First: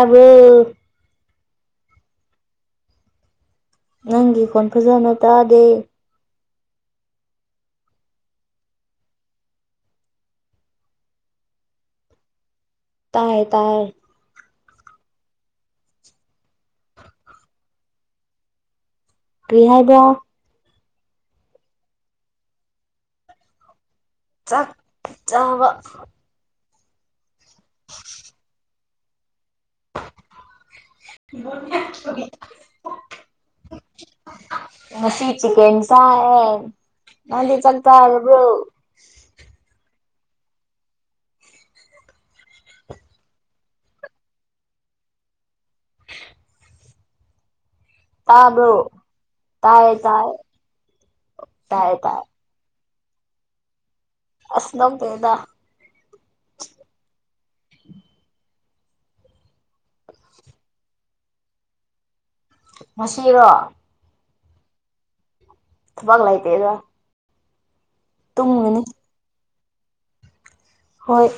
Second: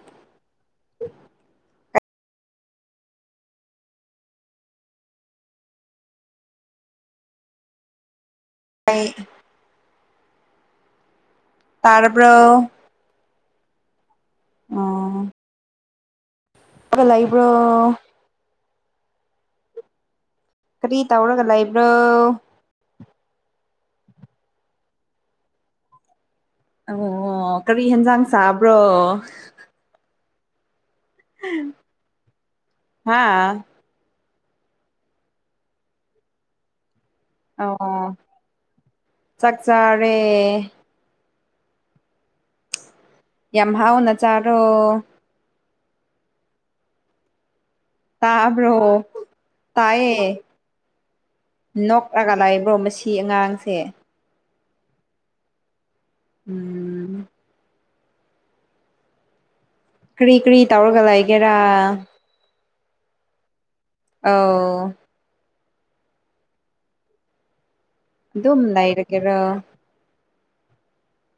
ꯑꯗꯨ ꯅꯪꯒꯤ ꯀꯣꯟ ꯐꯖꯅ ꯇꯥꯗꯦ ꯍ ꯇꯔꯕ꯭ꯔꯣ ꯇꯌꯦ ꯇꯌꯦ ꯑ ꯀ ꯂꯩ ꯂꯩꯕ꯭ꯔꯣ ꯀ ꯍꯥꯏꯕ꯭ꯔ ꯀꯔꯤ ꯇꯧꯔꯒ ꯂꯩ ꯏꯕ꯭ꯔꯣ ꯆꯥꯛꯆꯥꯥꯕ ꯑꯣ ꯀꯔꯤ ꯌꯦꯟꯖꯥꯡ ꯆꯥꯕ꯭ꯔꯣ ꯍꯥ [unintelligible] ꯉꯁꯤ ꯆ ꯀꯦꯟꯁ ꯅꯗꯤ ꯆꯛꯇ ꯑꯣ ꯇꯣ ꯇꯦ ꯌꯦꯦꯝꯍꯥꯎꯅ ꯆꯥꯔꯣ ꯇꯥꯕ꯭ꯔꯣ ꯇꯥꯏꯌꯦ ꯇꯌꯦ ꯇꯥꯏꯌꯦ ꯇꯥꯏꯌꯦ ꯇꯥꯏ ꯅꯣꯛꯂꯒ ꯂꯥꯛꯕ꯭ꯔꯣ ꯃꯁꯤ ꯑꯉꯥꯡꯁꯦ ꯑꯁꯅꯝ ꯄꯦꯗꯥ ꯎꯝ ꯀꯔꯤ ꯀꯔꯤ ꯇꯧꯔꯒ ꯂꯩꯒꯦꯔꯥ ꯃꯁꯤꯔꯣ ꯑꯎ ꯊꯕꯥꯛ ꯂꯥꯏꯇꯦ ꯗꯥꯥ ꯑꯗꯨꯝ ꯂꯥꯏꯔꯒꯦꯔꯣ ꯍꯣꯏ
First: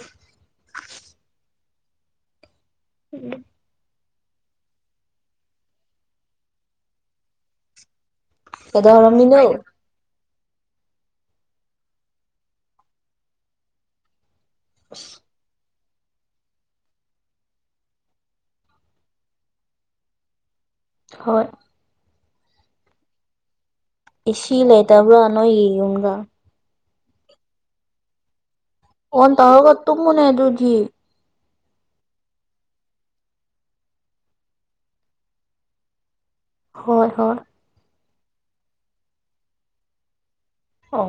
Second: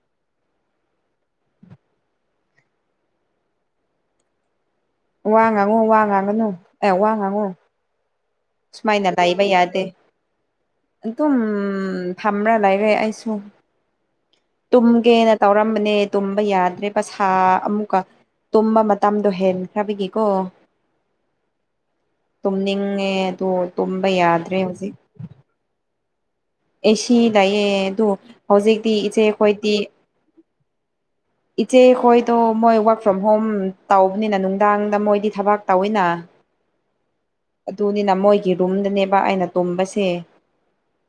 ꯎꯝ ꯋꯥ ꯉꯥꯡꯉꯨ ꯋꯥ ꯉꯥꯡꯒꯅꯨ ꯑꯦ ꯋꯥ ꯉꯥꯡꯉꯨ ꯁꯨꯃꯥꯏꯅ ꯀꯩꯗꯧꯔꯝꯃꯤꯅꯣ ꯂꯏꯕ ꯌꯥꯗꯦ ꯑꯗꯨꯝ ꯐꯝꯕ꯭ꯔꯥ ꯂꯩꯔꯦ ꯑꯩꯁꯨ ꯇꯨꯝꯒꯦꯅ ꯇꯧꯔꯝꯕꯅꯦ ꯇꯨꯝꯕ ꯌꯥꯗ꯭ꯔꯦ ꯄꯩꯁꯥ ꯑꯃꯨꯛꯀ ꯇꯨꯝꯕ ꯃꯇꯝꯗꯣ ꯍꯦꯟꯈ꯭ꯔꯕꯒꯤꯀꯣ ꯍꯣꯏ ꯇꯨꯝꯅꯤꯡꯉꯦ ꯑꯗꯨꯕꯨ ꯑꯦꯁꯤ ꯂꯩꯇꯕ꯭ꯔꯥ ꯅꯣꯏꯒꯤ ꯌꯨꯝꯔꯥ ꯑꯦꯁꯤ ꯂꯩꯌꯦ ꯑꯗꯨ ꯍꯧꯖꯤꯛꯇꯤ ꯏꯆꯦ ꯑꯣꯟ ꯇꯔꯒ ꯇꯨ ꯃꯨꯅꯦ ꯑꯗꯨꯙꯤ ꯏꯆꯦꯈꯣꯏꯗꯣ ꯃꯣꯏ ꯋꯔꯛ ꯐ꯭ꯔꯣꯝ ꯍꯣꯝ ꯇꯧꯕꯅꯤꯅ ꯅꯨꯡꯗꯥꯡꯗ ꯃꯣꯏꯗꯤ ꯊꯕꯥꯛ ꯇꯧꯋꯤꯅ ꯍꯣꯏ ꯍꯣꯏ ꯑꯗꯨꯅꯤꯅ ꯃꯣꯏꯒꯤ ꯔꯨꯝꯗꯅꯦꯕ ꯑꯩꯅ ꯇꯨꯝꯕꯁꯦ ꯑꯣ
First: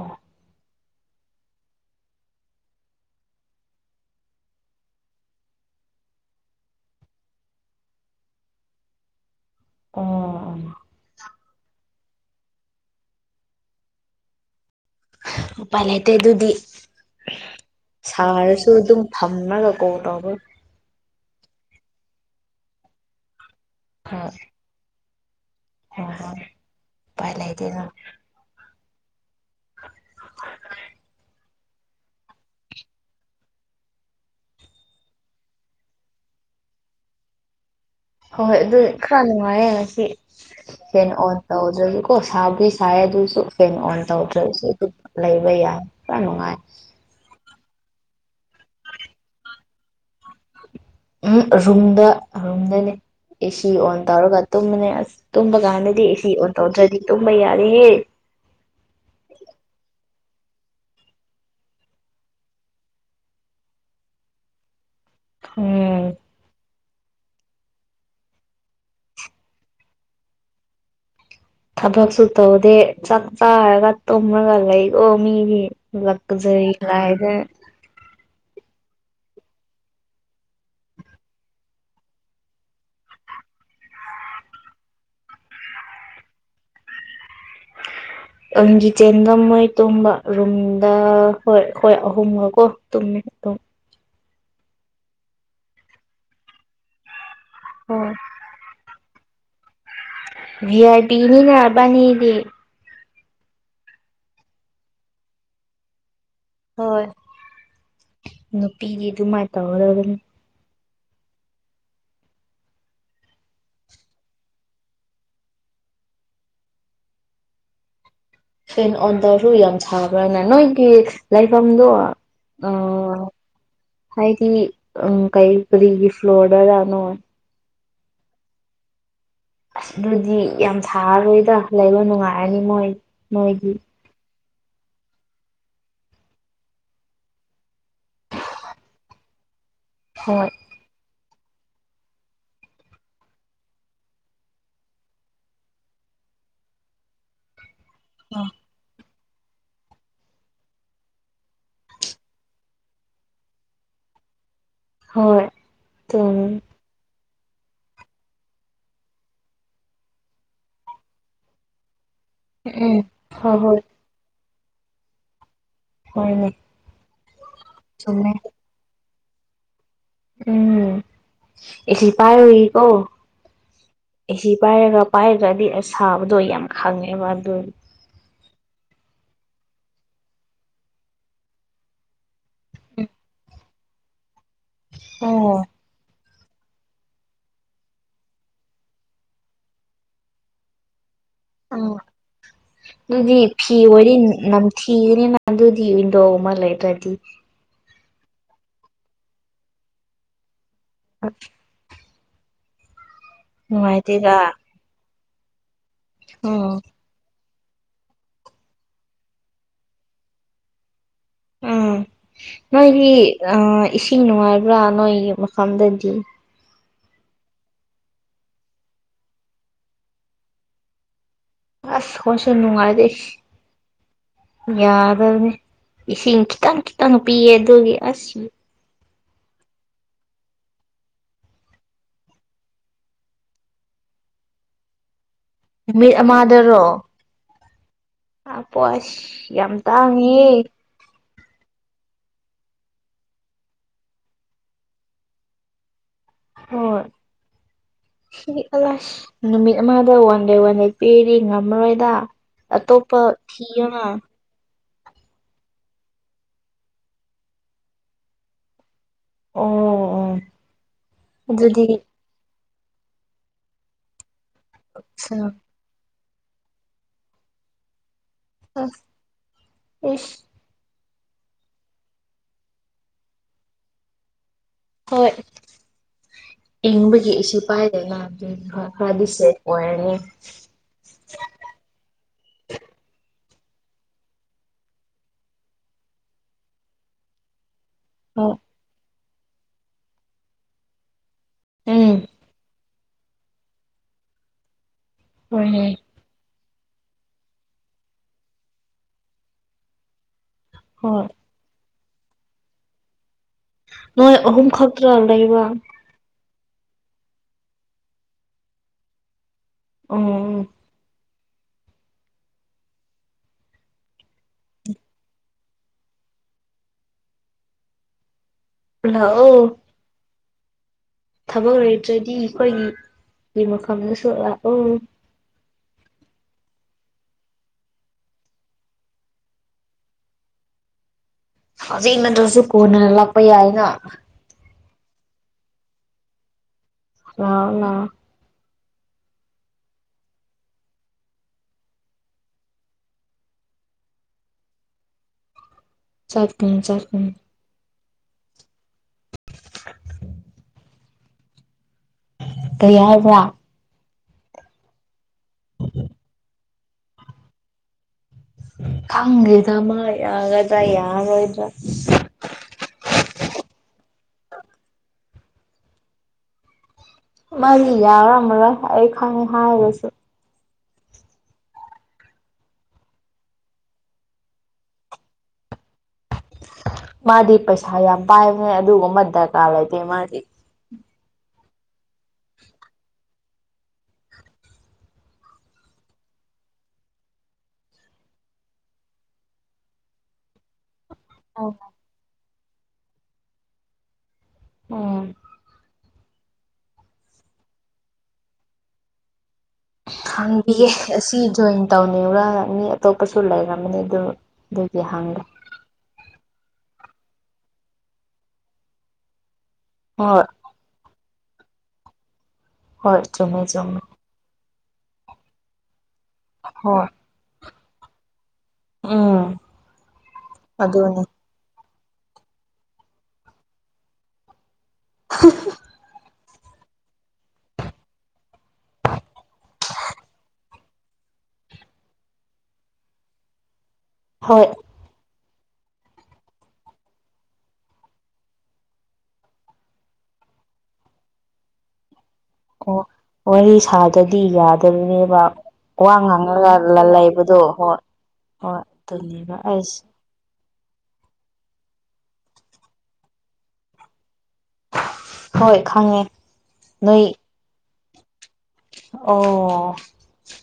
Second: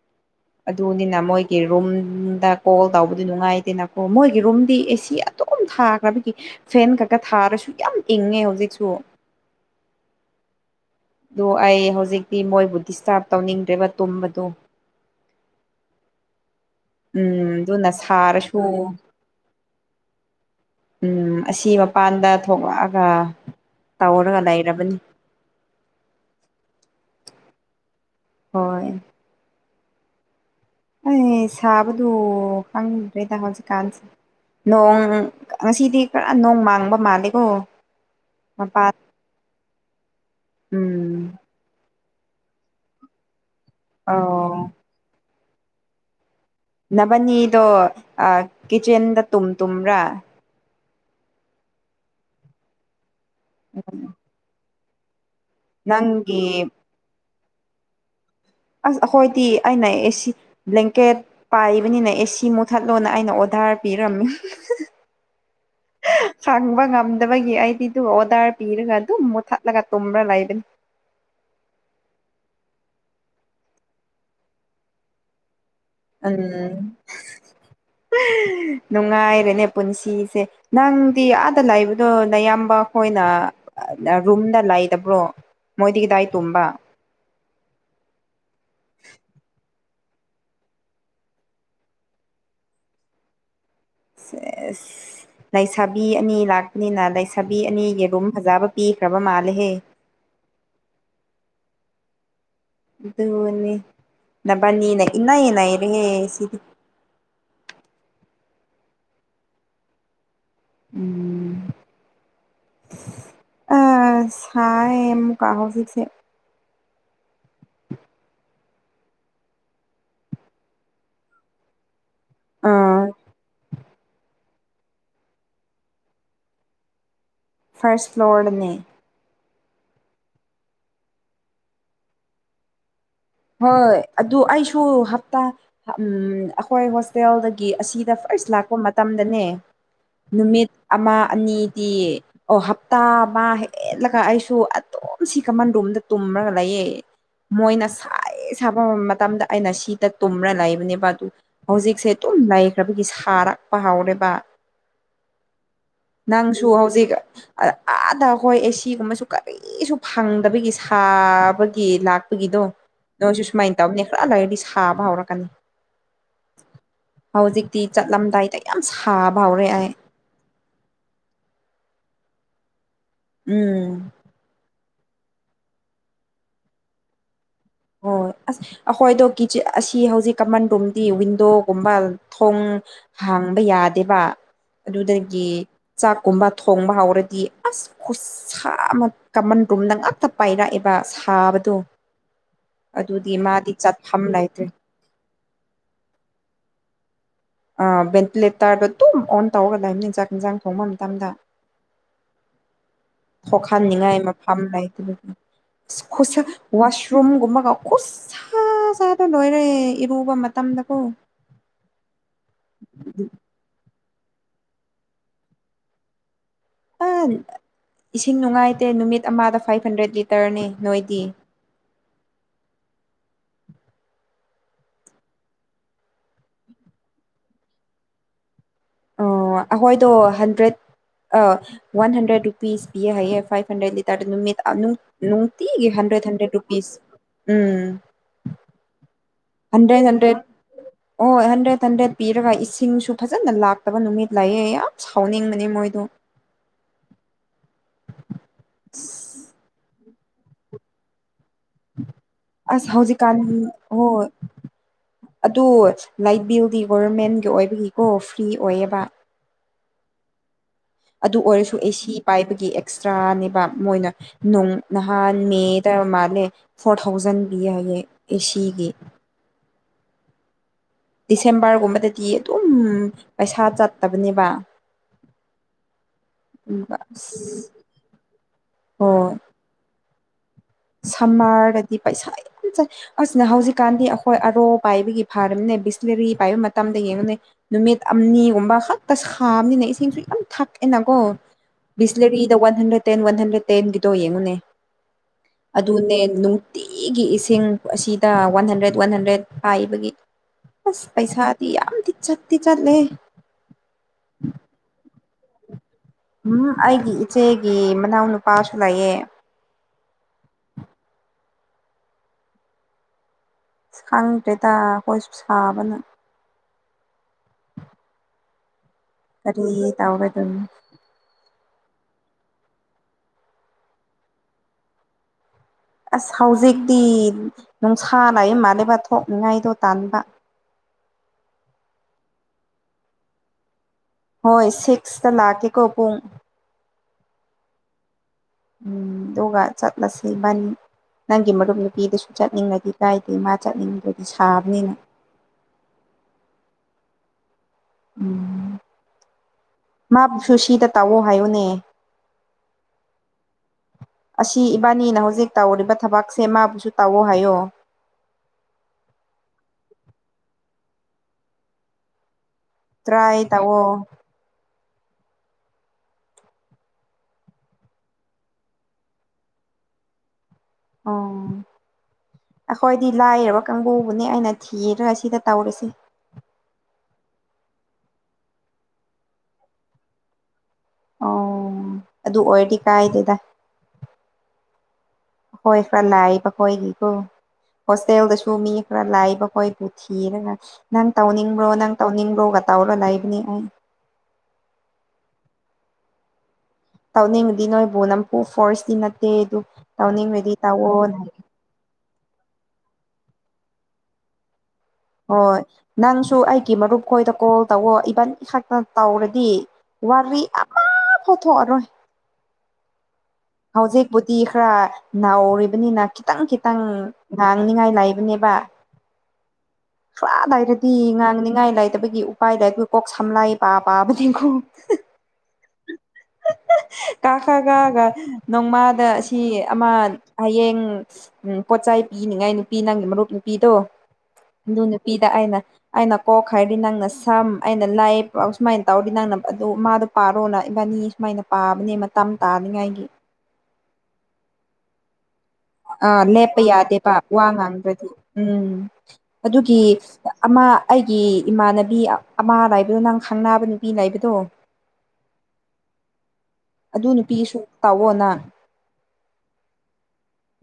ꯑꯗꯨꯅꯤꯅ ꯃꯣꯏꯒꯤ ꯔꯨꯝꯗ ꯀꯣꯜ ꯇꯧꯕꯗꯨ ꯅꯨꯡꯉꯥꯏꯗꯦꯅꯀꯣ ꯃꯣꯏꯒꯤ ꯔꯨꯝꯗꯤ ꯑꯦꯁꯤ ꯑꯗꯨꯝ ꯊꯥꯈ꯭ꯔꯕꯒꯤ ꯐꯦꯟ ꯈꯛꯀ ꯊꯥꯔꯁꯨ ꯌꯥꯝ ꯏꯪꯉꯦ ꯍꯧꯖꯤꯛꯁꯨ ꯑꯣ ꯑꯗꯨ ꯑꯩ ꯍꯧꯖꯤꯛꯇꯤ ꯃꯣꯏꯕꯨ ꯗꯤꯁꯇꯥꯔꯕ ꯇꯧꯅꯤꯡꯗ꯭ꯔꯦꯕ ꯇꯨꯝꯕꯗꯨꯣ ꯎꯄꯥꯏ ꯂꯩꯇꯦ ꯑꯗꯨꯗꯤ ꯎꯝ ꯑꯗꯨꯅ ꯁꯥꯔꯁꯨ ꯑꯗꯨꯝ ꯐꯝꯃꯒ ꯀꯣꯜ ꯇꯧꯕ ꯎꯝ ꯑꯁꯤ ꯃꯄꯥꯟꯗ ꯊꯣꯛꯂꯛꯑꯒ ꯇꯧꯔꯒ ꯂꯩꯔꯕꯅꯤ ꯍ ꯄꯥꯏꯂꯩꯇꯦꯗ ꯍꯣꯏ ꯑꯩ ꯁꯥꯕꯗꯨ ꯈꯪꯗ꯭ꯔꯦꯗ ꯍꯧꯖꯤꯛꯀꯥꯟꯁꯦ ꯅꯣꯡ ꯉꯁꯤꯗꯤ ꯀꯔ ꯅꯣꯡ ꯃꯥꯡꯕ ꯃꯥꯂꯦꯀꯣ ꯍꯣꯏ ꯍꯣꯏ ꯑꯗꯨ ꯈꯔ ꯅꯨꯡꯉꯥꯏꯔꯦ ꯉꯁꯤ ꯍꯦꯟꯅ ꯎꯝ ꯑꯣꯟ ꯇꯧ ꯑꯗꯨꯗꯒꯤ ꯀꯣ ꯁꯥꯕꯒꯤ ꯁꯥꯏ ꯑꯗꯨꯁꯨ ꯐꯦꯟ ꯑꯣꯟ ꯑꯣ ꯇꯧꯗ꯭ꯔꯁꯨ ꯑꯗꯨꯝ ꯂꯩꯕ ꯌꯥꯏ ꯄꯨꯔ ꯅꯨꯡꯉꯥꯏ ꯅꯚꯅꯤꯗꯣ ꯀꯤꯠꯆꯦꯟꯗ ꯇꯨꯝ ꯇꯨꯝꯕ꯭ꯔꯥ ꯎꯝ ꯔꯨꯝꯗ ꯔꯨꯝꯗꯅꯦ ꯑꯦꯁꯤ ꯑꯣꯟ ꯇꯧꯔꯒ ꯇꯨꯝꯕꯅꯦ ꯑꯁ ꯇꯨꯝꯕ ꯀꯥꯟꯗꯗꯤ ꯑꯦꯁꯤ ꯑꯣꯟ ꯅꯪꯒꯤ ꯇꯧꯗ꯭ꯔꯗꯤ ꯇꯨꯝꯕ ꯌꯥꯗꯦꯍꯦ ꯑꯁ ꯑꯩꯈꯣꯏꯗꯤ ꯑꯩꯅ ꯑꯦꯁꯤ ꯕ꯭ꯂꯦꯡꯀꯦꯠ ꯄꯥꯏꯕꯅꯤꯅ ꯑꯦꯁꯤ ꯃꯨꯠꯊꯠꯂꯣꯅ ꯑꯩꯅ ꯑꯣꯗꯔ ꯌꯥ ꯄꯤꯔꯝꯃꯤ ꯎꯝ ꯐꯪꯕ ꯉꯝꯗꯕꯒꯤ ꯑꯩꯗꯤꯗꯨ ꯑꯣꯗꯔ ꯄꯤꯔꯒ ꯑꯗꯨꯝ ꯃꯨꯠꯊꯠꯂꯒ ꯇꯨꯝꯕ꯭ꯔꯥ ꯂꯩꯕꯅꯤ ꯊꯕꯛ ꯁꯨ ꯇꯧꯗꯦ ꯆꯥꯛ ꯆꯥꯔꯒ ꯇꯨꯝꯂꯒ ꯂꯩꯀꯣ ꯃꯤꯗꯤ [unintelligible] ꯎꯝ ꯅꯨꯡꯉꯥꯏꯔꯦꯅꯦ ꯄꯨꯟꯁꯤꯁꯦ ꯅꯪꯗꯤ ꯑꯥꯗ ꯂꯥꯛꯏꯕꯗꯣ ꯅꯌꯥꯝꯕ ꯈꯣꯏꯅ ꯔꯨꯝꯗ ꯂꯩꯇꯕ꯭ꯔꯣ ꯃꯣꯏꯗꯤ ꯀꯥꯗꯥꯏ ꯇꯨꯝꯕ [inaudible] ꯀꯤꯆꯦꯟꯗ ꯃꯣꯏ ꯇꯨꯝꯕ ꯔꯨꯝꯗ ꯍꯣꯏ ꯑꯈꯣꯏ ꯑꯍꯨꯝꯒꯀꯣ ꯇꯨꯝꯃꯤ ꯑꯗꯨꯝ ꯂꯩꯁꯥꯕꯤ ꯑꯅꯤ ꯂꯥꯛꯄꯅꯤꯅ ꯂꯩꯁꯥꯕꯤ ꯑꯅꯤꯒꯤ ꯍꯣꯏ ꯑꯗꯨꯨꯝ ꯐꯖꯕ ꯄꯤ ꯀ꯭ꯔꯃ ꯃꯥꯂꯍꯦ ꯚ ꯑꯥꯏ ꯄꯤꯅꯤꯅꯕꯅꯤꯗꯤ ꯑꯗꯨꯅꯦ ꯅꯕꯅꯤꯅ ꯏꯅꯥ ꯌꯦꯅꯏ ꯔꯦꯁ ꯍꯣꯏ ꯅꯨꯄꯤꯗꯤ ꯑꯗꯨꯃꯥꯏꯅ ꯇꯧꯔꯒꯅꯤ ꯎꯝ ꯑ ꯁꯥꯏ ꯀꯥꯒ ꯐꯁꯦ ꯐꯦꯟ ꯑꯣꯟ ꯇꯧꯔꯁꯨ ꯌꯥꯝ ꯁꯥꯕ꯭ꯔꯅ ꯅꯣꯏꯒꯤ ꯂꯥꯏꯐꯝꯗꯨꯣ ꯑ ꯑꯣ ꯍꯥꯏꯗꯤ ꯎꯝ ꯀꯩ ꯀꯗꯤ ꯐ꯭ꯂꯣꯗꯔꯅꯦ ꯐꯥꯔꯁ ꯐ꯭ꯂꯣꯔꯅꯦ ꯑꯁ ꯑꯗꯨꯗꯤ ꯌꯥꯝ ꯁꯥꯔꯔꯣꯏꯗ ꯂꯩꯕ ꯅꯨꯡꯉꯥꯏꯔꯅꯤ ꯃꯣꯏ ꯃꯣꯏꯒꯤ ꯍꯣꯏ ꯑꯗꯨ ꯑꯗꯨ ꯑꯩꯁꯨ ꯍꯞꯇꯥ ꯑꯩꯈꯣꯏ ꯍꯣꯁꯇꯦꯜꯗꯒꯤ ꯑꯁꯤꯗ ꯐꯔꯁ ꯂꯥꯛꯄ ꯃꯇꯝꯗ ꯍꯣꯏ ꯅꯨꯃꯤꯠ ꯑꯃ ꯑꯅꯤꯗꯤ ꯑꯣ ꯍꯞꯇꯥ ꯑꯃ ꯍꯦꯜꯂꯒ ꯑꯩꯁꯨ ꯑꯗꯨꯝ ꯁꯤ ꯀꯃꯟ ꯔꯨꯝꯝꯗ ꯇꯨꯝ ꯒ ꯂꯩꯌꯦꯦ ꯃꯣꯏꯅ ꯁꯥꯏ ꯑ ꯁꯥꯐꯝ ꯃꯇꯝꯗ ꯑꯩꯅ ꯁꯤꯗ ꯇꯨꯝꯔ ꯂꯩꯕꯅꯦꯕ ꯑꯗꯨ ꯍꯧꯖꯤꯛꯁꯦ ꯇꯨꯝ ꯂꯩꯈ꯭ꯔꯕꯒꯤ ꯁꯥꯔꯛꯄ ꯍꯧꯥꯎꯔꯦ ꯍꯣꯏ ꯇꯨꯝ ꯅꯪꯁꯨ ꯍꯧꯖꯤꯛ ꯑꯥꯗ ꯑꯩꯈꯣꯏ ꯑꯦꯁꯤꯒꯨꯝꯕꯁꯨ ꯀꯔꯤꯁꯨ ꯐꯪꯗꯕꯒꯤ ꯁꯥꯕꯒꯤ ꯂꯥꯛ ꯄꯒꯤꯗꯣ ꯎꯝ ꯅꯣꯏꯁꯨ ꯍꯣꯏ ꯁꯨꯃꯥꯏꯅ ꯍꯣꯏ ꯇꯧꯕꯅꯦ ꯈꯔ ꯍꯜꯂꯒꯗꯤ ꯁꯥꯕ ꯍꯧꯔꯛꯀꯅꯤ ꯍꯣꯏꯅꯦ ꯍꯧꯖꯤꯛꯇꯤ ꯆꯨꯝꯃꯦ ꯆꯠꯂꯝꯗꯥꯏꯗ ꯌꯥꯝ ꯁꯥꯕ ꯍꯧꯔꯦꯑ ꯎꯝ ꯑꯦꯁꯤꯜ ꯄꯥꯏꯔꯋꯀꯣ ꯎꯝ ꯏ ꯄꯥꯏꯔꯒ ꯄꯥꯏꯗ꯭ꯔꯗꯤ ꯑ ꯁꯥꯕꯗꯣ ꯌꯥꯝ ꯈꯪꯉꯦꯕ ꯑꯗꯨ ꯍꯣꯏ ꯑꯁ ꯑꯩꯈꯣꯏꯗꯣꯆ ꯑꯁꯤ ꯍꯧꯖꯤꯛ ꯀꯃꯟ ꯔꯨꯝꯗꯤ ꯋꯤꯟꯗꯣꯒꯨꯝꯕ ꯊꯣꯡ ꯍꯥꯡꯕ ꯌꯥꯗꯦꯕ ꯑꯗꯨꯗꯒꯤ ꯑꯣ ꯆꯥꯛ ꯒꯨꯝꯕ ꯊꯣꯡꯕ ꯍꯧꯔꯗꯤ ꯑꯁ ꯈꯨꯠꯁꯥ ꯑꯃ ꯀꯃꯟ ꯔꯨꯝꯗ ꯉꯥꯛꯇ ꯄꯥꯏꯔꯛꯑꯦꯕ ꯊꯥꯕꯗꯣ ꯎꯝ ꯑꯗꯨꯗꯤ ꯐꯤ ꯑꯣꯏꯗꯤ ꯅꯝꯊꯤꯒꯅꯤꯅ ꯑꯗꯨꯗꯤ ꯏꯗꯣ ꯑꯃ ꯂꯩꯔ꯭ꯔꯗꯤ ꯚꯦꯟꯇꯤꯂꯦꯇꯔꯗꯣ ꯑꯗꯨꯝ ꯑꯣꯟ ꯇꯧꯒ ꯂꯕꯅꯤ ꯌꯦꯟꯖꯥꯛ ꯏꯟꯖꯥꯡ ꯊꯣꯡꯕ ꯃꯇꯝꯗ ꯊꯣꯛꯍꯟꯅꯤꯡꯉꯥꯏ ꯅꯨꯡꯉꯥꯏꯇꯦꯗ ꯃꯐꯝ ꯂꯩ ꯑꯗꯨ ꯎꯝ ꯋꯥꯁꯔꯨꯝꯒꯨꯝꯕ ꯈꯨꯠ ꯁꯥ ꯁꯥꯗꯣ ꯂꯣꯏꯔꯦ ꯏꯔꯨꯕ ꯃꯇꯝꯗꯀꯣ ꯅꯣꯏꯗꯤ ꯑ ꯏꯁꯤꯡ ꯅꯨꯡꯉꯥꯏꯕ꯭ꯔꯥ ꯅꯣꯏ ꯃꯐꯝꯗꯗꯤ ꯏꯁꯤꯡ ꯅꯨꯡꯉꯥꯏꯇꯦ ꯅꯨꯃꯤꯠ ꯑꯃꯗ ꯐꯥꯏꯚ ꯍꯟꯗ꯭ꯔꯦꯠ ꯂꯤꯇꯔꯅꯦ ꯅꯣꯏꯗꯤ ꯑꯁ ꯍꯣꯁ ꯅꯨꯡꯉꯥꯏꯗꯦ ꯌꯥꯗꯕꯅꯦ ꯏꯁꯤꯡ ꯈꯤꯇꯪ ꯈꯤꯇꯪ ꯄꯤꯌꯦ ꯑꯗꯨꯒꯤ ꯑꯁ ꯑꯣ ꯑꯩꯈꯣꯏꯗꯣ ꯍꯟꯗ꯭ꯔꯦꯠ ꯑ ꯋꯥꯟ ꯍꯟꯗ꯭ꯔꯦꯠ ꯔꯨꯄꯤꯁ ꯄꯤ ꯍꯥꯏꯌꯦ ꯐꯥꯏꯚ ꯍꯟꯗ꯭ꯔꯦꯠ ꯂꯤꯇꯔꯗ ꯅꯨꯃꯤꯠ ꯅꯅꯨꯡꯇꯤ ꯅꯨꯃꯤꯠ ꯍꯟ꯭ꯔꯦꯠ ꯍꯟ꯭ꯔꯦꯠ ꯔꯨꯄꯤꯁ ꯎꯝ ꯑ ꯄ ꯑꯁ ꯌꯥꯝ ꯇꯥꯡꯉ ꯑꯣꯣꯏ ꯍꯟꯗ꯭ꯔꯦꯗ ꯍꯟꯗ꯭ꯔꯦꯠ ꯄꯤꯔꯒ ꯏꯁꯤꯡꯁꯨ ꯐꯖꯅ ꯂꯥꯛꯇꯕ ꯅꯨꯃꯤꯠ ꯂꯥꯛꯑꯦ ꯌꯥꯝ ꯁꯥꯎꯅꯤꯡꯕꯅꯦ ꯃꯣꯏꯗꯣ ꯍ ꯁꯤ ꯅꯨꯃꯤꯠ ꯑꯃꯗ ꯋꯥꯟ ꯗꯦ ꯋꯥꯟ ꯗꯦ ꯄꯤꯔꯤ ꯀꯔꯤ ꯉꯝꯃꯔꯣꯏꯗ ꯑꯁ ꯑꯁ ꯑꯇꯣꯞꯄ ꯍꯧꯖꯤꯛꯀꯥꯟ ꯐꯤ ꯑꯃ ꯍꯣꯏ ꯑꯗꯨ ꯂꯥꯏꯠ ꯕꯤꯜꯒꯤ ꯒꯣꯚꯔꯃꯦꯟꯒꯤ ꯑꯣꯏꯕꯒꯤꯀꯣ ꯐ꯭ꯔꯤ ꯑꯣꯏꯌꯦꯕ ꯑꯣ ꯑꯣ ꯑꯗꯨ ꯑꯣꯏꯔꯁꯨ ꯑꯦꯁꯤ ꯄꯥꯏꯕꯒꯤ ꯑꯦꯛꯁꯇ꯭ꯔꯥꯅꯦꯕ ꯃꯣꯏꯅ ꯅꯣꯡ ꯅꯍꯥꯟ ꯑꯁ ꯃꯦꯗ ꯃꯥꯜꯂꯦ ꯐꯣꯔ ꯊꯥꯎꯖꯟ ꯄꯤꯏꯌꯦꯦ ꯑꯦꯒꯤ ꯑꯣꯐ ꯗꯤꯁꯦꯝꯕꯔꯒꯨꯝꯕꯗꯗꯤ ꯑꯗꯨꯝ ꯄꯩꯁꯥ ꯆꯠꯇꯕꯅꯦꯕ ꯍꯣꯏ ꯑꯗꯨꯒ ꯑꯁ ꯏꯪꯕꯒꯤ ꯏꯁꯨ ꯄꯥꯏꯗꯅ ꯈꯔ ꯈꯔꯗꯤꯁꯦꯠ ꯑꯣꯏꯔꯅꯤ ꯁꯝꯃꯥꯔꯗꯗꯤ ꯄꯩꯁꯥ ꯌꯥꯝ ꯆꯥꯏ ꯑꯁ ꯁꯤꯅ ꯍꯧꯖꯤꯛꯀꯥꯟꯗꯤ ꯑꯩꯈꯣꯏ ꯑꯔꯣ ꯄꯥꯏꯕꯒꯤ ꯐꯥꯝꯅꯦ ꯕꯤꯁꯂꯔꯤ ꯄꯥꯏꯕ ꯃꯇꯝꯗ ꯌꯦꯡꯉꯨꯅꯦ ꯅꯨꯃꯤꯠ ꯍꯣꯏ ꯑꯅꯤꯒꯨꯝꯕ ꯈꯛꯇ ꯁꯥꯕꯅꯤꯅ ꯏꯁꯤꯡꯁꯨ ꯌꯥꯝ ꯊꯛꯑꯦꯅꯀꯣ ꯎꯝ ꯕꯤꯁꯂꯔꯤꯗ one hundred ten one hundred ꯇꯦꯟꯒꯤꯗꯣ ꯌꯦꯡꯉꯨꯅꯦ ꯍꯣꯏꯅꯦ ꯑꯗꯨꯅꯦ ꯅꯨꯡꯇꯤꯒꯤ ꯏꯁꯤꯡ ꯑꯁꯤꯗ ꯋꯥꯟ ꯍꯟꯗ꯭ꯔꯦꯠ ꯋꯥꯟ ꯍꯟꯗ꯭ꯔꯦꯠ ꯄꯥꯏꯕꯒꯤ ꯑꯁ ꯍꯣꯏ ꯄꯩꯁꯥꯗꯤ ꯌꯥꯝꯗꯤ ꯆꯠ ꯇꯤ ꯆꯠꯂꯦ ꯇꯩꯕ ꯎꯝ ꯑꯩꯒꯤ ꯏꯆꯦꯒꯤ ꯃꯅꯥꯎ ꯅꯨꯨꯄꯥꯁꯨ ꯂꯩꯌꯦꯦ ꯎꯝ ꯎꯝ ꯈꯪꯗ꯭ꯔꯦꯗ ꯍꯣꯏꯁꯨ ꯁꯥꯕꯅ ꯂꯥꯛꯑꯣ ꯀꯔꯤ ꯇꯥꯎꯒꯦ ꯑꯗꯨꯝ ꯊꯕꯛ ꯂꯩꯇ꯭ꯔꯗꯤ ꯑꯩꯈꯣꯏꯒꯤ ꯃꯐꯝꯗꯁꯨ ꯂꯥꯛꯑꯣ ꯑꯁ ꯍꯧꯖꯤꯛꯇꯤ ꯅꯨꯡꯁꯥ ꯂꯩ ꯃꯥꯂꯕ ꯊ ꯊꯣꯛꯅꯤꯡꯉꯥꯏꯗꯣ ꯇꯥꯟꯕꯥꯟꯕ ꯍꯧꯖꯤꯛ ꯅꯠꯇ꯭ꯔꯁꯨ ꯀꯣꯟꯅꯅ ꯂꯥꯛꯄ ꯌꯥꯏꯅ ꯍꯣꯏ ꯁꯤꯛꯁꯇ ꯂꯥꯛꯀꯦꯀꯣ ꯄꯨꯡ ꯑꯥ ꯑ ꯎꯝ ꯑꯗꯨꯒ ꯆꯠꯂꯁꯤꯕꯥꯅꯤ ꯅꯪꯒꯤ ꯃꯔꯨꯞ ꯅꯨꯄꯤꯗꯁꯨ ꯆꯠꯅꯤꯡꯉꯗꯤ ꯀꯥꯏꯗꯦ ꯃꯥ ꯆꯠꯅꯤꯡꯕꯗꯗꯤ ꯁꯥꯕꯅꯤꯅ ꯆꯠꯀꯅꯤ ꯆꯠꯀꯅꯤ ꯎꯝ ꯃꯥ ꯁꯨꯁꯤꯗ ꯇꯥꯛꯑꯣ ꯍꯥꯏꯌꯨꯅꯦ ꯇꯩ ꯌꯥꯔ ꯁꯥ ꯑꯁꯤ ꯏꯕꯥꯅꯤꯅ ꯍꯧꯖꯤꯛ ꯇꯧꯔꯤꯕ ꯊꯕꯛꯁꯦ ꯃꯥꯕꯨꯁꯨ ꯇꯥꯎꯑꯣ ꯍꯥꯏꯌꯣ ꯍꯪꯗꯃ ꯌꯥꯒꯗ꯭ꯔꯥ ꯌꯥꯔꯣꯣꯏꯗ꯭ꯔꯥ ꯄꯨꯠꯇ꯭ꯔꯥ ꯍꯥꯏꯥꯏ ꯇꯋꯣ ꯃꯥꯗꯤ ꯌꯥꯔꯝꯃꯔꯣꯏ ꯑꯩ ꯈꯪꯉꯦ ꯍꯥꯏꯔꯁꯨ ꯑꯣ ꯑꯩꯈꯣꯏꯗꯤ ꯂꯥꯏꯔꯕ ꯀꯥꯡꯕꯨꯕꯨꯅꯦ ꯑꯩꯅ ꯊꯤꯔꯒ ꯁꯤꯗ ꯇꯧꯔꯤꯁꯦ ꯃꯥꯗꯤ ꯄꯩꯁꯥ ꯌꯥꯝ ꯄꯥꯏꯕꯅꯦ ꯑꯗꯨꯒꯨꯝꯕ ꯗꯔꯀꯥꯔ ꯂꯩꯇꯦ ꯃꯥꯗꯤ ꯑꯣ ꯑꯗꯨ ꯑꯣꯏꯔꯗꯤ ꯀꯥꯏꯗꯦꯗ ꯑꯈꯣꯏ ꯈꯔ ꯂꯥꯏꯕ ꯈꯣꯏꯒꯤꯀꯣ ꯍꯣꯁꯇꯦꯜꯗꯁꯨ ꯃꯤ ꯈꯔ ꯂꯥꯏꯕ ꯈꯣꯏꯕꯨ ꯊꯤꯔꯒ ꯅꯪ ꯇꯧꯅꯤꯡꯕ꯭ꯔꯣ ꯅꯪ ꯇꯧꯅꯤꯡꯕ꯭ꯔꯣꯒ ꯇꯥꯎꯔ ꯂꯩꯕꯅꯤ ꯎꯝ ꯑꯣ ꯇꯧꯅꯤꯡꯉꯗꯤ ꯅ‌ꯣꯏꯕꯣ ꯅꯝꯄꯨ ꯐꯣꯔꯁ ꯇꯤ‌ ꯅꯠꯇꯦ ꯑꯗꯨ ꯇꯧꯅꯤꯡꯔꯗꯤ ꯍꯥꯡꯈꯤꯒ‌ꯦ ꯇꯧꯑꯣꯅ ꯑꯁꯤ ꯖꯣꯏꯟ ꯇꯧꯅꯤꯡꯕꯔ ꯃꯤ ꯑꯇꯣꯞꯄꯁꯨ ꯂꯩꯔꯝꯃꯅꯤ ꯑꯗꯨ ꯑꯗꯨꯒꯤ ꯍꯪꯒꯦ ꯍꯣꯏ ꯅꯪꯁꯨ ꯑꯩꯒꯤ ꯃꯔꯨꯞ ꯈꯣꯏꯗ ꯀꯣꯜ ꯇꯧꯋ‌ꯣ ꯏꯕꯥꯅꯤꯈꯛꯇ ꯇꯧꯔꯗꯤ ꯋꯥꯔꯤ ꯍꯣꯏ ꯑꯃ ꯐꯥꯎ ꯊ‌ꯣꯛꯑꯔꯣꯏ ꯍꯣꯏ ꯆꯨꯝꯃꯦ ꯆꯨꯝꯃꯦ ꯍꯧꯖꯤꯛꯄꯨꯗꯤ ꯈꯔ ꯅꯧꯔꯤꯕꯅꯤꯅ ꯈꯤꯇꯪ ꯈꯤꯇꯪ ꯍꯣꯏ ꯉꯥꯡ ꯍꯪꯅꯤꯡꯉꯥꯏ ꯂꯩꯥꯕꯅꯦꯕ ꯎꯝ ꯁ꯭ꯋꯥꯗꯥꯏꯔꯗꯤ ꯑꯗꯨꯅꯤ ꯉꯥꯡꯅꯤꯡꯉꯥꯏ ꯂꯩꯥꯏ ꯇꯕꯒꯤ ꯎꯄꯥꯏ ꯂꯩꯕꯩ ꯀꯣꯛ ꯁꯝꯂꯥꯏ ꯄꯥ ꯄꯥꯕꯅꯤꯀ‌ꯣ [unintelligible] ꯀꯥꯈ ꯀꯥꯒ ꯅꯣꯡꯃꯥꯗ ꯑꯁꯤ ꯑꯃ ꯍꯌꯦꯡ ꯎꯝ ꯄꯣꯠꯆꯩ ꯄꯤꯅꯤꯡꯉꯥꯏ ꯅꯨꯄꯤ ꯅꯪꯒꯤ ꯃꯔꯨꯞ ꯅꯨꯄꯤꯗꯣ ꯍꯣꯏ ꯑꯗꯨ ꯅꯨꯄꯤꯗ ꯑꯩꯅ ꯑꯩꯅ ꯀꯣꯛ ꯍꯥꯏꯗꯤ ꯅꯪꯅ ꯁꯝ ꯑꯩꯅ ꯂꯥꯏꯞ ꯁꯨꯃꯥꯏꯅ ꯇꯧꯔꯗꯤ ꯅꯪꯅ ꯑꯗꯨ ꯃꯥꯗꯣ ꯄꯥꯔꯣꯅ ꯏꯕꯥꯅꯤ ꯁꯨꯃꯥꯏꯅ ꯄꯥꯕꯅꯦ ꯃ ꯑꯣ ꯋꯥꯔꯤ ꯁꯥꯗꯔꯗꯤ ꯌꯥꯗꯕꯅꯦꯕ ꯑ ꯋꯥ ꯂꯦꯞꯄ ꯉꯥꯡꯉꯒ ꯌꯥꯗꯦꯕ ꯋꯥ ꯂꯩꯕꯗꯣ ꯍꯣꯏ ꯉꯥꯡꯗ꯭ꯔꯗꯤ ꯎꯝ ꯍꯣꯏ ꯑꯗꯨꯅꯦꯕ ꯑꯗꯨꯒꯤ ꯑꯩꯁ ꯑꯃ ꯑꯩꯒꯤ ꯏꯃꯥꯟꯅꯕꯤ ꯑꯃ ꯂꯩꯕꯗꯣ ꯅꯪ ꯈꯪꯅꯕ ꯅꯨꯄꯤ ꯂꯩꯕꯗꯣ ꯍꯣꯏ ꯈꯪꯉꯦ ꯑꯗꯨ ꯅꯣꯏ ꯅꯨꯄꯤꯁꯨ ꯇꯧꯑꯣ ꯅꯪ ꯑꯣ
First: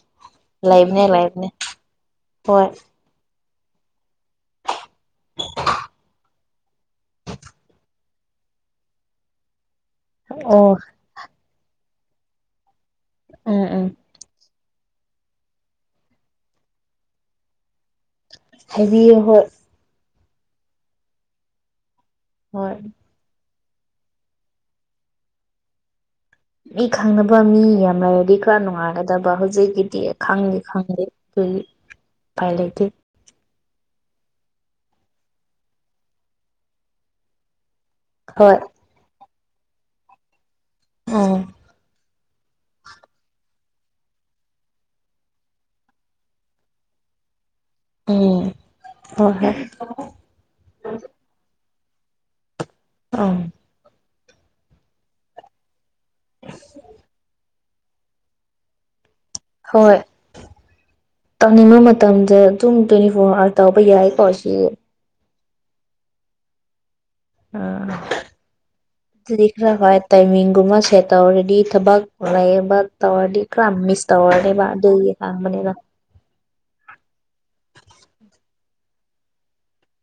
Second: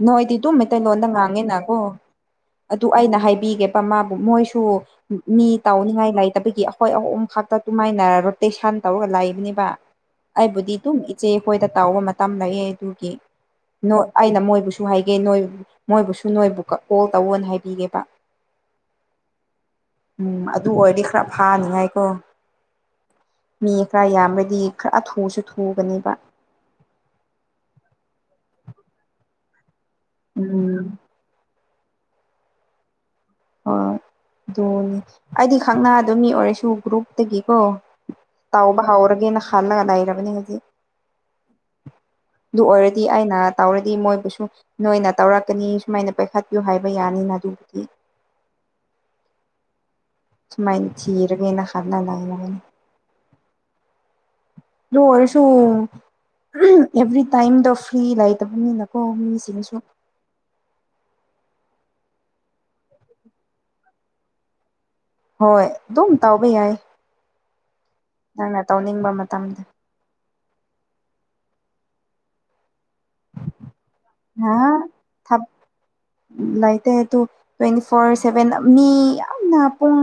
ꯅꯣꯏꯗꯤ ꯑꯗꯨꯝ ꯃꯩꯇꯩꯂꯣꯟꯗ ꯂꯩꯕꯅꯦ ꯂꯩꯕꯅꯦ ꯉꯥꯡꯉꯤꯅꯀꯣ ꯍꯣꯏ ꯑꯗꯨ ꯑꯩꯅ ꯍꯥꯏ ꯄꯤꯒꯦꯕ ꯃꯥꯕꯨ ꯃꯣꯏꯁꯨ ꯃꯤ ꯇꯧꯅꯤꯡꯉꯥꯏ ꯂꯩꯇꯕꯒꯤ ꯑꯩꯈꯣꯏ ꯑꯍꯨꯝ ꯈꯛꯇ ꯇꯨꯃꯥꯏꯅꯔ ꯇꯩꯁꯟ ꯇꯧꯔꯒ ꯂꯩꯕꯅꯤꯕ ꯑꯩꯕꯨꯗꯤ ꯑꯣ ꯑꯗꯨꯝ ꯏꯆꯦ ꯑꯩꯈꯣꯏꯗ ꯇꯥꯎꯕ ꯃꯇꯝ ꯂꯩꯌꯦ ꯑꯗꯨꯒꯤ ꯎꯝ ꯎꯝ ꯅ‌ꯣꯏ ꯑꯩꯅ ꯃꯣꯏ ꯕꯨꯁꯨ ꯍꯥꯏꯒꯦ ꯅꯣꯏ ꯃꯣꯏꯕꯨꯁꯨ ꯅꯣꯏꯕꯨ ꯀꯣꯜ ꯇꯧꯋ‌ꯣꯅ ꯍꯥꯏꯕꯤꯒꯦꯕ ꯍꯥꯏꯕꯤꯌꯨ ꯍꯣꯏ ꯎꯝ ꯑꯗꯨ ꯑꯣꯏꯔꯗꯤ ꯈꯔ ꯐꯥꯅꯤꯉꯥꯏꯀꯣ ꯍꯣꯏ ꯃꯤ ꯈꯔ ꯌꯥꯝꯕꯗꯤ ꯈꯔ ꯑꯊꯨꯁꯨ ꯊꯨꯒꯅꯦꯕ ꯃꯤ ꯈꯪꯅꯕ ꯃꯤ ꯌꯥꯝ ꯂꯩꯔꯗꯤ ꯈꯔ ꯅꯨꯡꯉꯥꯏꯔꯗꯕ ꯍꯧꯖꯤꯛꯀꯤ ꯈꯪꯗꯦ ꯎꯝ ꯈꯪꯗꯦ ꯑꯗꯨꯒꯤ ꯎꯄꯥꯏ ꯂꯩꯇꯦ ꯑꯗꯨꯅꯦ ꯑꯩꯗꯤ ꯈꯪꯅ ꯑꯗꯨꯅꯤ ꯑꯣꯏꯔꯁꯨ ꯒ꯭ꯔꯨꯞꯇꯒꯤꯀꯣ ꯍꯣꯏ ꯇꯥꯎꯕ ꯍꯥꯎꯔꯒꯦꯅ ꯈꯜꯂꯒ ꯂꯩꯔꯕꯅꯤ ꯍꯧꯖꯤꯛ ꯑꯥ [unintelligible] ꯑꯗꯨ ꯑꯣꯏꯔꯗꯤ ꯑꯩꯅ ꯇꯧꯔꯗꯤ ꯃꯣꯏꯕꯨꯁꯨ ꯅꯣꯏꯅ ꯇꯧꯔꯛꯀꯅꯤ ꯁꯨꯃꯥꯏꯅ ꯄꯥꯏꯈꯠꯄꯤꯌꯨ ꯍꯥꯏꯕ ꯌꯥꯅꯤꯅ ꯑꯗꯨ ꯎꯝ ꯍ ꯍꯣꯏ ꯁꯃꯥꯏꯅ ꯊꯤꯔꯒꯅꯥ ꯈꯥꯂꯥꯗꯥꯅ ꯀꯅꯤ ꯑꯥ ꯑꯗꯨ ꯑꯣꯏꯔꯁꯨ ꯑꯦꯚ꯭ꯔꯤ ꯇꯥꯏꯝꯗꯣ ꯐ꯭ꯔꯤ ꯂꯩꯇꯕꯅꯤꯅꯀꯣ ꯃꯤ ꯁꯤꯁꯤꯅꯁꯨ ꯑꯅꯤꯡꯕ ꯃꯇꯝꯗ ꯑꯗꯨꯝ ꯇ꯭ꯋꯦꯟꯇꯤ ꯐꯣꯔ ꯑꯋꯥꯔ ꯇꯧꯕ ꯌꯥꯏꯀꯣ ꯁꯤ ꯍꯣꯏ ꯑꯗꯨꯝ ꯇꯥꯎꯕ ꯌꯥꯏ ꯅꯪꯅ ꯇꯧꯅꯤꯡꯕ ꯃꯇꯝꯗ ꯑꯈꯔꯥ ꯍ ꯇꯥꯏꯃꯤꯡ ꯒꯨꯝꯕ ꯁꯦꯠꯇ ꯑꯣꯏꯔꯗꯤ ꯊꯕꯛ ꯂꯩꯕ ꯇꯋꯥꯔꯗꯤ ꯀ꯭ꯔꯥꯝꯃꯤꯁ ꯇꯧꯔꯅꯦꯕ ꯗ ꯈꯥꯡꯕꯅꯦꯕ ꯎ ꯂꯩꯇꯦ ꯑꯗꯨ ꯇ꯭ꯋꯦꯟꯇꯤ ꯐꯣꯔ ꯁꯚꯦꯟ ꯃꯤ ꯌꯥꯝꯅ ꯄꯨꯡ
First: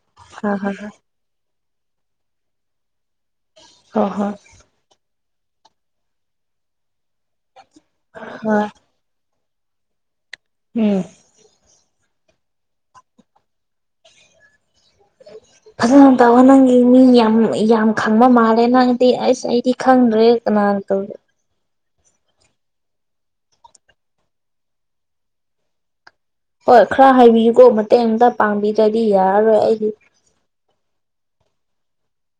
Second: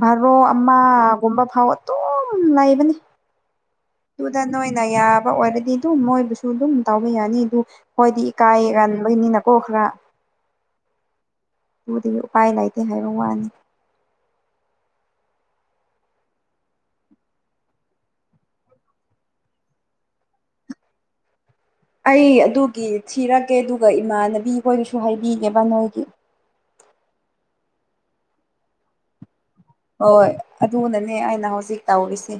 ꯚꯕꯥꯔꯣ ꯍꯣꯏ ꯍꯣꯏ ꯑꯃꯒꯨꯝꯕ ꯐꯥꯎ ꯑꯗꯨꯝ ꯂꯩꯕꯅꯤ ꯍꯣꯏ ꯍꯣꯏ ꯑꯗꯨꯗ ꯅꯣꯏꯅ ꯌꯥꯕ ꯑꯣꯏꯔꯗꯤ ꯑꯗꯨꯝ ꯃꯣꯏꯕꯨꯁꯨ ꯑꯗꯨꯝ ꯇꯧ ꯌꯥꯅꯤ ꯑꯗꯨ ꯍꯣꯏꯗꯤ ꯍꯣꯏ ꯏꯀꯥꯏꯒꯟꯕꯩꯅꯤꯅꯀꯣ ꯈꯔ ꯎꯝ ꯑꯗꯨꯗꯒꯤ ꯎꯄꯥꯏ ꯂꯩꯇꯦ ꯍꯥꯏꯕ ꯋꯥꯅꯤ [inaudible] ꯐꯖꯅ ꯇꯧꯋ ꯅꯪꯒꯤ ꯃꯤ ꯌꯥꯝ ꯌꯥꯝ ꯈꯪꯕ ꯃꯥꯜꯂꯦ ꯅꯪꯗꯤ ꯑꯩꯁ ꯑꯩꯗꯤ ꯈꯪꯗ꯭ꯔꯦ ꯀꯅꯣ ꯉ ꯀꯜꯒ ꯑꯩ ꯑꯗꯨꯒꯤ ꯊꯤꯔꯛꯒꯦ ꯑꯗꯨꯒ ꯏꯃꯥꯟꯅꯕꯤꯈꯣꯏꯗꯁꯨ ꯍꯥꯏꯕꯤꯒꯦꯕ ꯅꯣꯏꯒꯤ ꯍꯣꯏ ꯈꯔ ꯍꯥꯏꯕꯤꯌꯨꯀꯣ ꯃꯇꯦꯡꯇ ꯄꯥꯡꯕꯤꯗ꯭ꯔꯗꯤ ꯌꯥꯔꯔꯣꯏ ꯑꯩꯗꯤ ꯍꯣꯏ ꯑꯗꯨꯅꯅꯦ ꯑꯩꯅ ꯍꯧꯖꯤꯛ ꯇꯧꯔꯤꯁꯦ